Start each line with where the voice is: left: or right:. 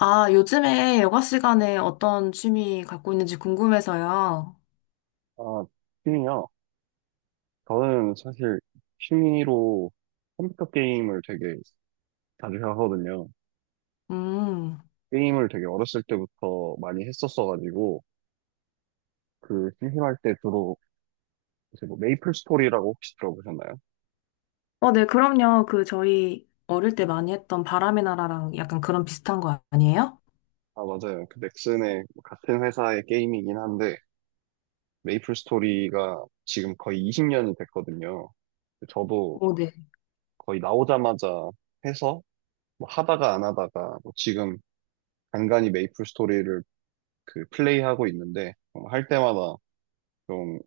left: 아, 요즘에 여가 시간에 어떤 취미 갖고 있는지 궁금해서요.
right: 아, 취미요? 저는 사실 취미로 컴퓨터 게임을 되게 자주 하거든요.
left: 음.
right: 게임을 되게 어렸을 때부터 많이 했었어가지고, 그 심심할 때 주로 이제 뭐 메이플 스토리라고 혹시 들어보셨나요?
left: 어, 네, 그럼요. 그, 저희 어릴 때 많이 했던 바람의 나라랑 약간 그런 비슷한 거 아니에요?
right: 아, 맞아요. 그 넥슨의 뭐 같은 회사의 게임이긴 한데, 메이플 스토리가 지금 거의 20년이 됐거든요. 저도
left: 오, 네.
right: 거의 나오자마자 해서 뭐 하다가 안 하다가 뭐 지금 간간히 메이플 스토리를 그 플레이하고 있는데 할 때마다 좀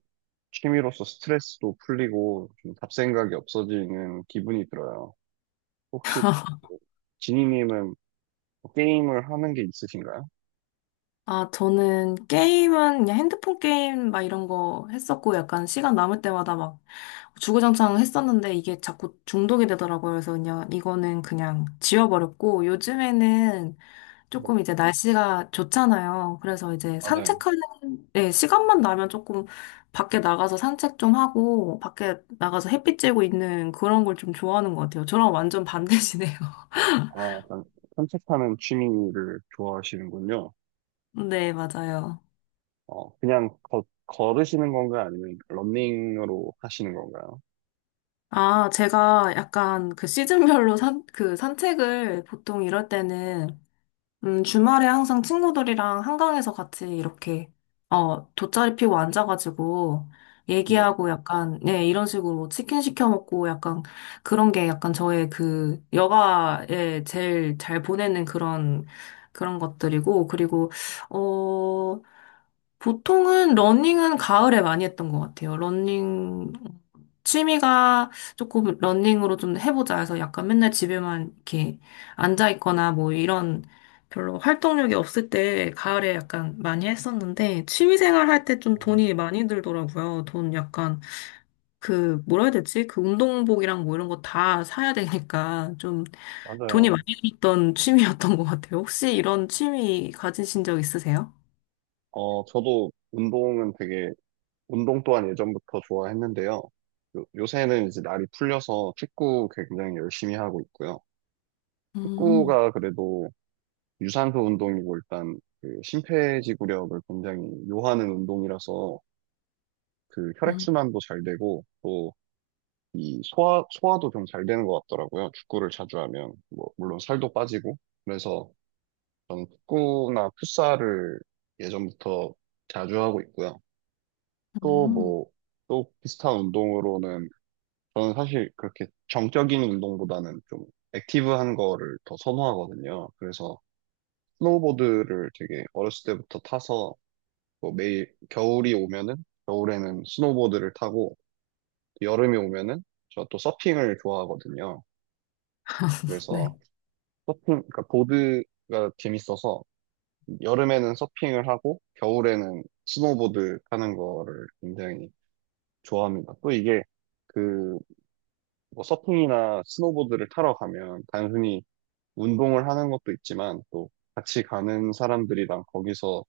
right: 취미로서 스트레스도 풀리고 좀 잡생각이 없어지는 기분이 들어요. 혹시 지니님은 게임을 하는 게 있으신가요?
left: 아, 저는 게임은 그냥 핸드폰 게임 막 이런 거 했었고, 약간 시간 남을 때마다 막 주구장창 했었는데 이게 자꾸 중독이 되더라고요. 그래서 그냥 이거는 그냥 지워버렸고, 요즘에는 조금
right: 네,
left: 이제 날씨가 좋잖아요. 그래서 이제
right: 맞아요.
left: 산책하는, 예, 시간만 나면 조금 밖에 나가서 산책 좀 하고, 밖에 나가서 햇빛 쬐고 있는 그런 걸 좀 좋아하는 것 같아요. 저랑 완전 반대시네요.
right: 아, 약간 산책하는 취미를 좋아하시는군요.
left: 네, 맞아요.
right: 어, 그냥 걸으시는 건가요? 아니면 러닝으로 하시는 건가요?
left: 아, 제가 약간 그 시즌별로 그 산책을 보통 이럴 때는 주말에 항상 친구들이랑 한강에서 같이 이렇게, 어, 돗자리 피고 앉아가지고,
right: 네,
left: 얘기하고 약간, 네, 이런 식으로 치킨 시켜 먹고 약간, 그런 게 약간 저의 그, 여가에 제일 잘 보내는 그런, 그런 것들이고, 그리고, 어, 보통은 러닝은 가을에 많이 했던 것 같아요. 러닝, 취미가 조금 러닝으로 좀 해보자 해서 약간 맨날 집에만 이렇게 앉아있거나 뭐 이런 별로 활동력이 없을 때 가을에 약간 많이 했었는데 취미생활 할 때 좀
right: 음,
left: 돈이 많이 들더라고요. 돈 약간 그 뭐라 해야 되지? 그 운동복이랑 뭐 이런 거 다 사야 되니까 좀 돈이
right: 맞아요.
left: 많이 들었던 취미였던 것 같아요. 혹시 이런 취미 가지신 적 있으세요?
right: 어, 저도 운동 또한 예전부터 좋아했는데요. 요새는 이제 날이 풀려서 축구 굉장히 열심히 하고 있고요.
left: 음,
right: 축구가 그래도 유산소 운동이고 일단 그 심폐지구력을 굉장히 요하는 운동이라서 그 혈액순환도 잘 되고 또 이 소화도 좀 잘 되는 것 같더라고요. 축구를 자주 하면. 뭐, 물론 살도 빠지고. 그래서 저는 축구나 풋살을 예전부터 자주 하고 있고요. 또
left: 음,
right: 뭐, 또 비슷한 운동으로는 저는 사실 그렇게 정적인 운동보다는 좀 액티브한 거를 더 선호하거든요. 그래서 스노우보드를 되게 어렸을 때부터 타서 뭐 매일 겨울이 오면은 겨울에는 스노우보드를 타고 여름이 오면은 저 또 서핑을 좋아하거든요.
left: 네.
right: 그래서 서핑, 그러니까 보드가 재밌어서 여름에는 서핑을 하고 겨울에는 스노우보드 타는 거를 굉장히 좋아합니다. 또 이게 그 뭐 서핑이나 스노보드를 타러 가면 단순히 운동을 하는 것도 있지만 또 같이 가는 사람들이랑 거기서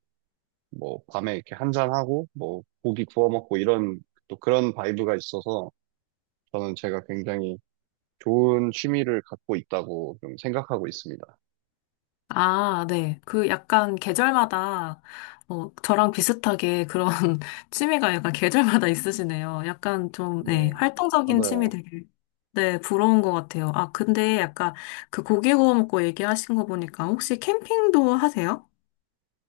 right: 뭐 밤에 이렇게 한잔하고 뭐 고기 구워 먹고 이런 또 그런 바이브가 있어서 저는 제가 굉장히 좋은 취미를 갖고 있다고 좀 생각하고 있습니다.
left: 아, 네. 그 약간 계절마다, 어, 저랑 비슷하게 그런 취미가 약간 계절마다 있으시네요. 약간 좀, 네,
right: 네,
left: 활동적인 취미
right: 맞아요.
left: 되게, 네, 부러운 것 같아요. 아, 근데 약간 그 고기 구워 먹고 얘기하신 거 보니까 혹시 캠핑도 하세요?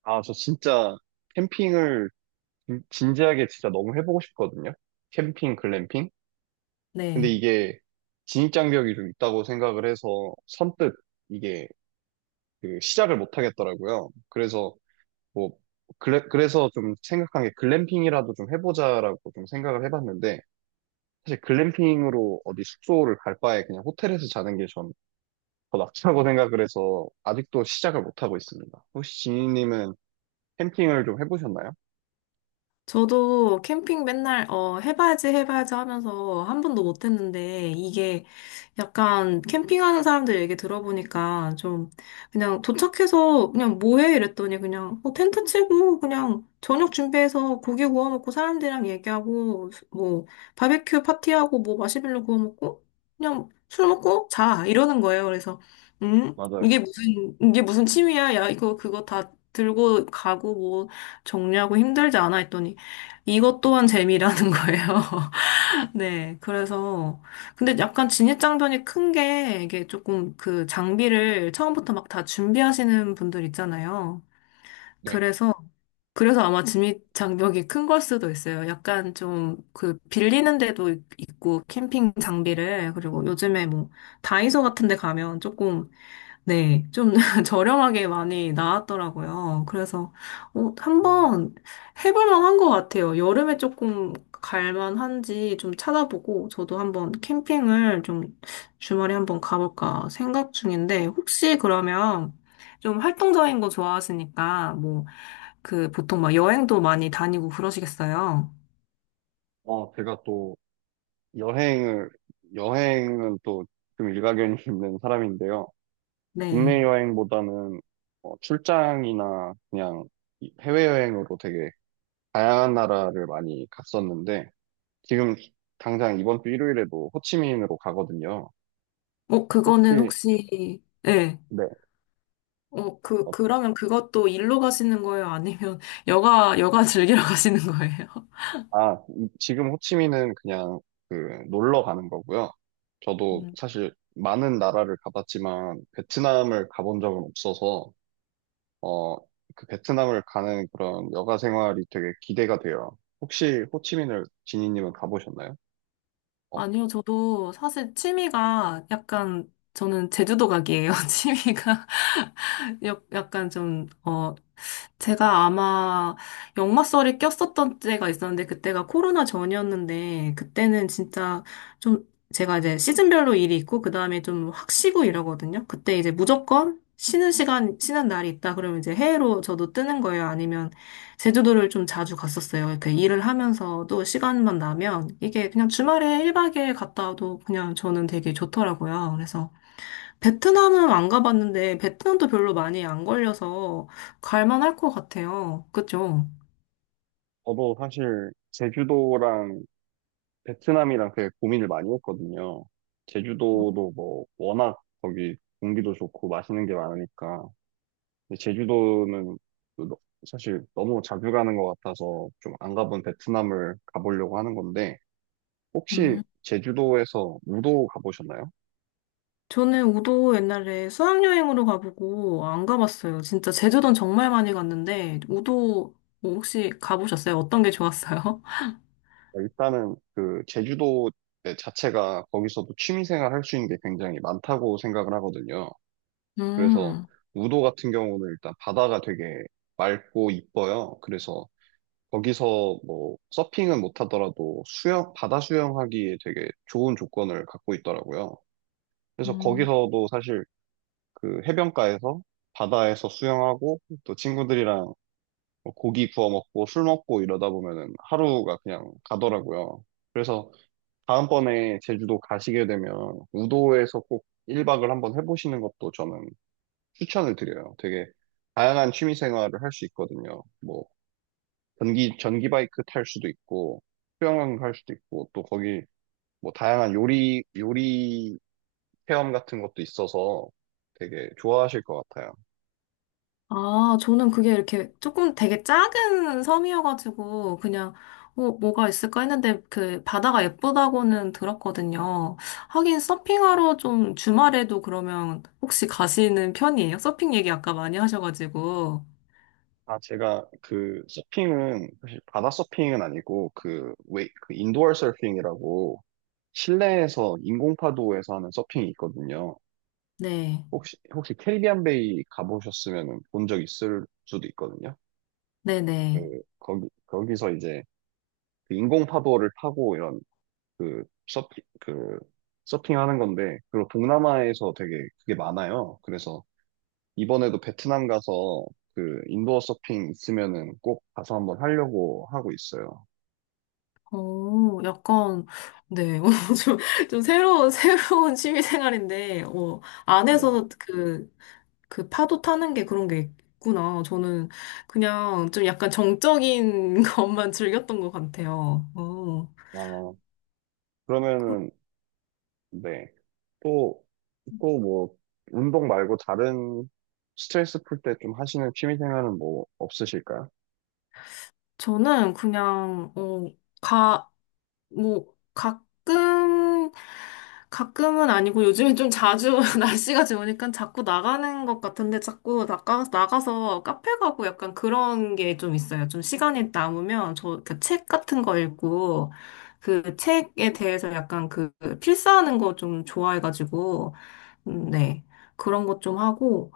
right: 아, 저 진짜 캠핑을 진지하게 진짜 너무 해보고 싶거든요. 캠핑, 글램핑. 근데
left: 네.
right: 이게 진입장벽이 좀 있다고 생각을 해서 선뜻 이게 그 시작을 못 하겠더라고요. 그래서 뭐, 그래, 그래서 좀 생각한 게 글램핑이라도 좀 해보자라고 좀 생각을 해봤는데, 사실 글램핑으로 어디 숙소를 갈 바에 그냥 호텔에서 자는 게 전 더 낫다고 생각을 해서 아직도 시작을 못하고 있습니다. 혹시 지니님은 캠핑을 좀 해보셨나요?
left: 저도 캠핑 맨날, 어, 해봐야지, 해봐야지 하면서 한 번도 못 했는데, 이게 약간 캠핑하는 사람들 얘기 들어보니까 좀, 그냥 도착해서 그냥 뭐 해? 이랬더니 그냥, 뭐 텐트 치고, 그냥 저녁 준비해서 고기 구워 먹고 사람들이랑 얘기하고, 뭐, 바베큐 파티하고, 뭐 마시멜로 구워 먹고, 그냥 술 먹고 자! 이러는 거예요. 그래서, 음?
right: 맞아요.
left: 이게 무슨 취미야? 야, 이거, 그거 다 들고 가고, 뭐, 정리하고 힘들지 않아 했더니, 이것 또한 재미라는 거예요. 네, 그래서 근데 약간 진입장벽이 큰 게 이게 조금 그 장비를 처음부터 막 다 준비하시는 분들 있잖아요.
right: 네.
left: 그래서 그래서 아마 진입장벽이 큰 걸 수도 있어요. 약간 좀 그 빌리는 있고 캠핑 장비를 그리고 요즘에 뭐 다이소 같은 데 가면 조금 네, 좀 저렴하게 많이 나왔더라고요. 그래서 어,
right: 음.
left: 한번 해볼 만한 것 같아요. 여름에 조금 갈만한지 좀 찾아보고 저도 한번 캠핑을 좀 주말에 한번 가볼까 생각 중인데 혹시 그러면 좀 활동적인 거 좋아하시니까 뭐 그 보통 막 여행도 많이 다니고 그러시겠어요?
right: 어, 제가 또 여행을, 여행은 또 좀 일가견이 있는 사람인데요. 국내
left: 네.
right: 여행보다는 어, 출장이나 그냥 해외여행으로 되게 다양한 나라를 많이 갔었는데, 지금 당장 이번 주 일요일에도 호치민으로 가거든요.
left: 어, 그거는
right: 혹시,
left: 혹시 네.
right: 네,
left: 어,
right: 어,
left: 그러면 그것도 일로 가시는 거예요? 아니면 여가 즐기러 가시는 거예요?
right: 아, 지금 호치민은 그냥 그 놀러 가는 거고요. 저도
left: 음.
right: 사실 많은 나라를 가봤지만, 베트남을 가본 적은 없어서, 어, 그 베트남을 가는 그런 여가 생활이 되게 기대가 돼요. 혹시 호치민을 지니님은 가보셨나요? 어,
left: 아니요, 저도 사실 취미가 약간, 저는 제주도 가기예요. 취미가 약간 좀, 어, 제가 아마 역마살이 꼈었던 때가 있었는데 그때가 코로나 전이었는데 그때는 진짜 좀 제가 이제 시즌별로 일이 있고 그다음에 좀 확 쉬고 이러거든요. 그때 이제 무조건 쉬는 시간 쉬는 날이 있다 그러면 이제 해외로 저도 뜨는 거예요. 아니면 제주도를 좀 자주 갔었어요. 이렇게 일을 하면서도 시간만 나면 이게 그냥 주말에 1박 에일 갔다 와도 그냥 저는 되게 좋더라고요. 그래서 베트남은 안 가봤는데, 베트남도 별로 많이 안 걸려서 갈만할 것 같아요. 그죠?
right: 저도 사실 제주도랑 베트남이랑 되게 고민을 많이 했거든요. 제주도도 뭐 워낙 거기 공기도 좋고 맛있는 게 많으니까. 근데 제주도는 또 사실 너무 자주 가는 것 같아서 좀 안 가본 베트남을 가보려고 하는 건데 혹시
left: 음.
right: 제주도에서 우도 가보셨나요?
left: 저는 우도 옛날에 수학여행으로 가보고 안 가봤어요. 진짜 제주도는 정말 많이 갔는데, 우도 뭐 혹시 가보셨어요? 어떤 게 좋았어요?
right: 그러니까 일단은 그 제주도 네, 자체가 거기서도 취미생활 할 수 있는 게 굉장히 많다고 생각을 하거든요. 그래서
left: 음.
right: 우도 같은 경우는 일단 바다가 되게 맑고 이뻐요. 그래서 거기서 뭐 서핑은 못하더라도 수영, 바다 수영하기에 되게 좋은 조건을 갖고 있더라고요. 그래서
left: 음.
right: 거기서도 사실 그 해변가에서 바다에서 수영하고 또 친구들이랑 뭐 고기 구워 먹고 술 먹고 이러다 보면은 하루가 그냥 가더라고요. 그래서 다음번에 제주도 가시게 되면 우도에서 꼭 1박을 한번 해보시는 것도 저는 추천을 드려요. 되게 다양한 취미 생활을 할 수 있거든요. 뭐 전기 바이크 탈 수도 있고, 수영을 할 수도 있고, 또 거기 뭐 다양한 요리 체험 같은 것도 있어서 되게 좋아하실 것 같아요.
left: 아, 저는 그게 이렇게 조금 되게 작은 섬이어가지고 그냥 어, 뭐가 있을까 했는데 그 바다가 예쁘다고는 들었거든요. 하긴 서핑하러 좀 주말에도 그러면 혹시 가시는 편이에요? 서핑 얘기 아까 많이 하셔가지고.
right: 아, 제가 그 서핑은, 사실 바다 서핑은 아니고, 그 인도어 서핑이라고 실내에서 인공파도에서 하는 서핑이 있거든요.
left: 네.
right: 혹시 캐리비안 베이 가보셨으면 본 적 있을 수도 있거든요. 그,
left: 네네.
right: 거기서 이제 그 인공파도를 타고 이런 그 서핑 그 서핑하는 건데 그리고 동남아에서 되게 그게 많아요. 그래서 이번에도 베트남 가서 그 인도어 서핑 있으면은 꼭 가서 한번 하려고 하고 있어요.
left: 어, 약간, 네. 어, 좀, 좀 새로운, 새로운 취미 생활인데, 어,
right: 네.
left: 안에서 그 파도 타는 게 그런 게 있구나. 저는 그냥 좀 약간 정적인 것만 즐겼던 것 같아요. 어.
right: 어,
left: 그-
right: 그러면은 네. 또 또 뭐 운동 말고 다른 스트레스 풀 때 좀 하시는 취미 생활은 뭐 없으실까요?
left: 저는 그냥, 어, 가, 뭐, 가끔, 가끔은 아니고 요즘엔 좀 자주 날씨가 좋으니까 자꾸 나가는 것 같은데 자꾸 나가서 카페 가고 약간 그런 게 좀 있어요. 좀 시간이 남으면 저 그 책 같은 거 읽고 그 책에 대해서 약간 그 필사하는 거 좀 좋아해가지고, 네. 그런 것 좀 하고,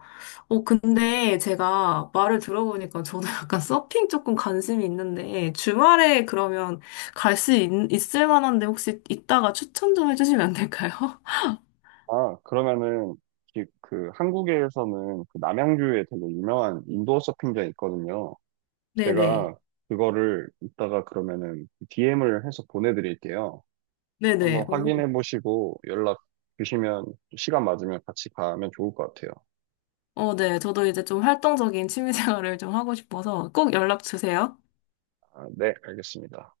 left: 어, 근데 제가 말을 들어보니까 저도 약간 서핑 조금 관심이 있는데, 주말에 그러면 갈 수 있을 만한데 혹시 있다가 추천 좀 해주시면 안 될까요?
right: 아, 그러면은 그 한국에서는 그 남양주에 되게 유명한 인도어 서핑장 있거든요.
left: 네네.
right: 제가 그거를 이따가 그러면은 DM을 해서 보내드릴게요. 한번
left: 네네. 오.
right: 확인해 보시고 연락 주시면 시간 맞으면 같이 가면 좋을 것 같아요.
left: 어, 네. 저도 이제 좀 활동적인 취미 생활을 좀 하고 싶어서 꼭 연락 주세요.
right: 아, 네, 알겠습니다.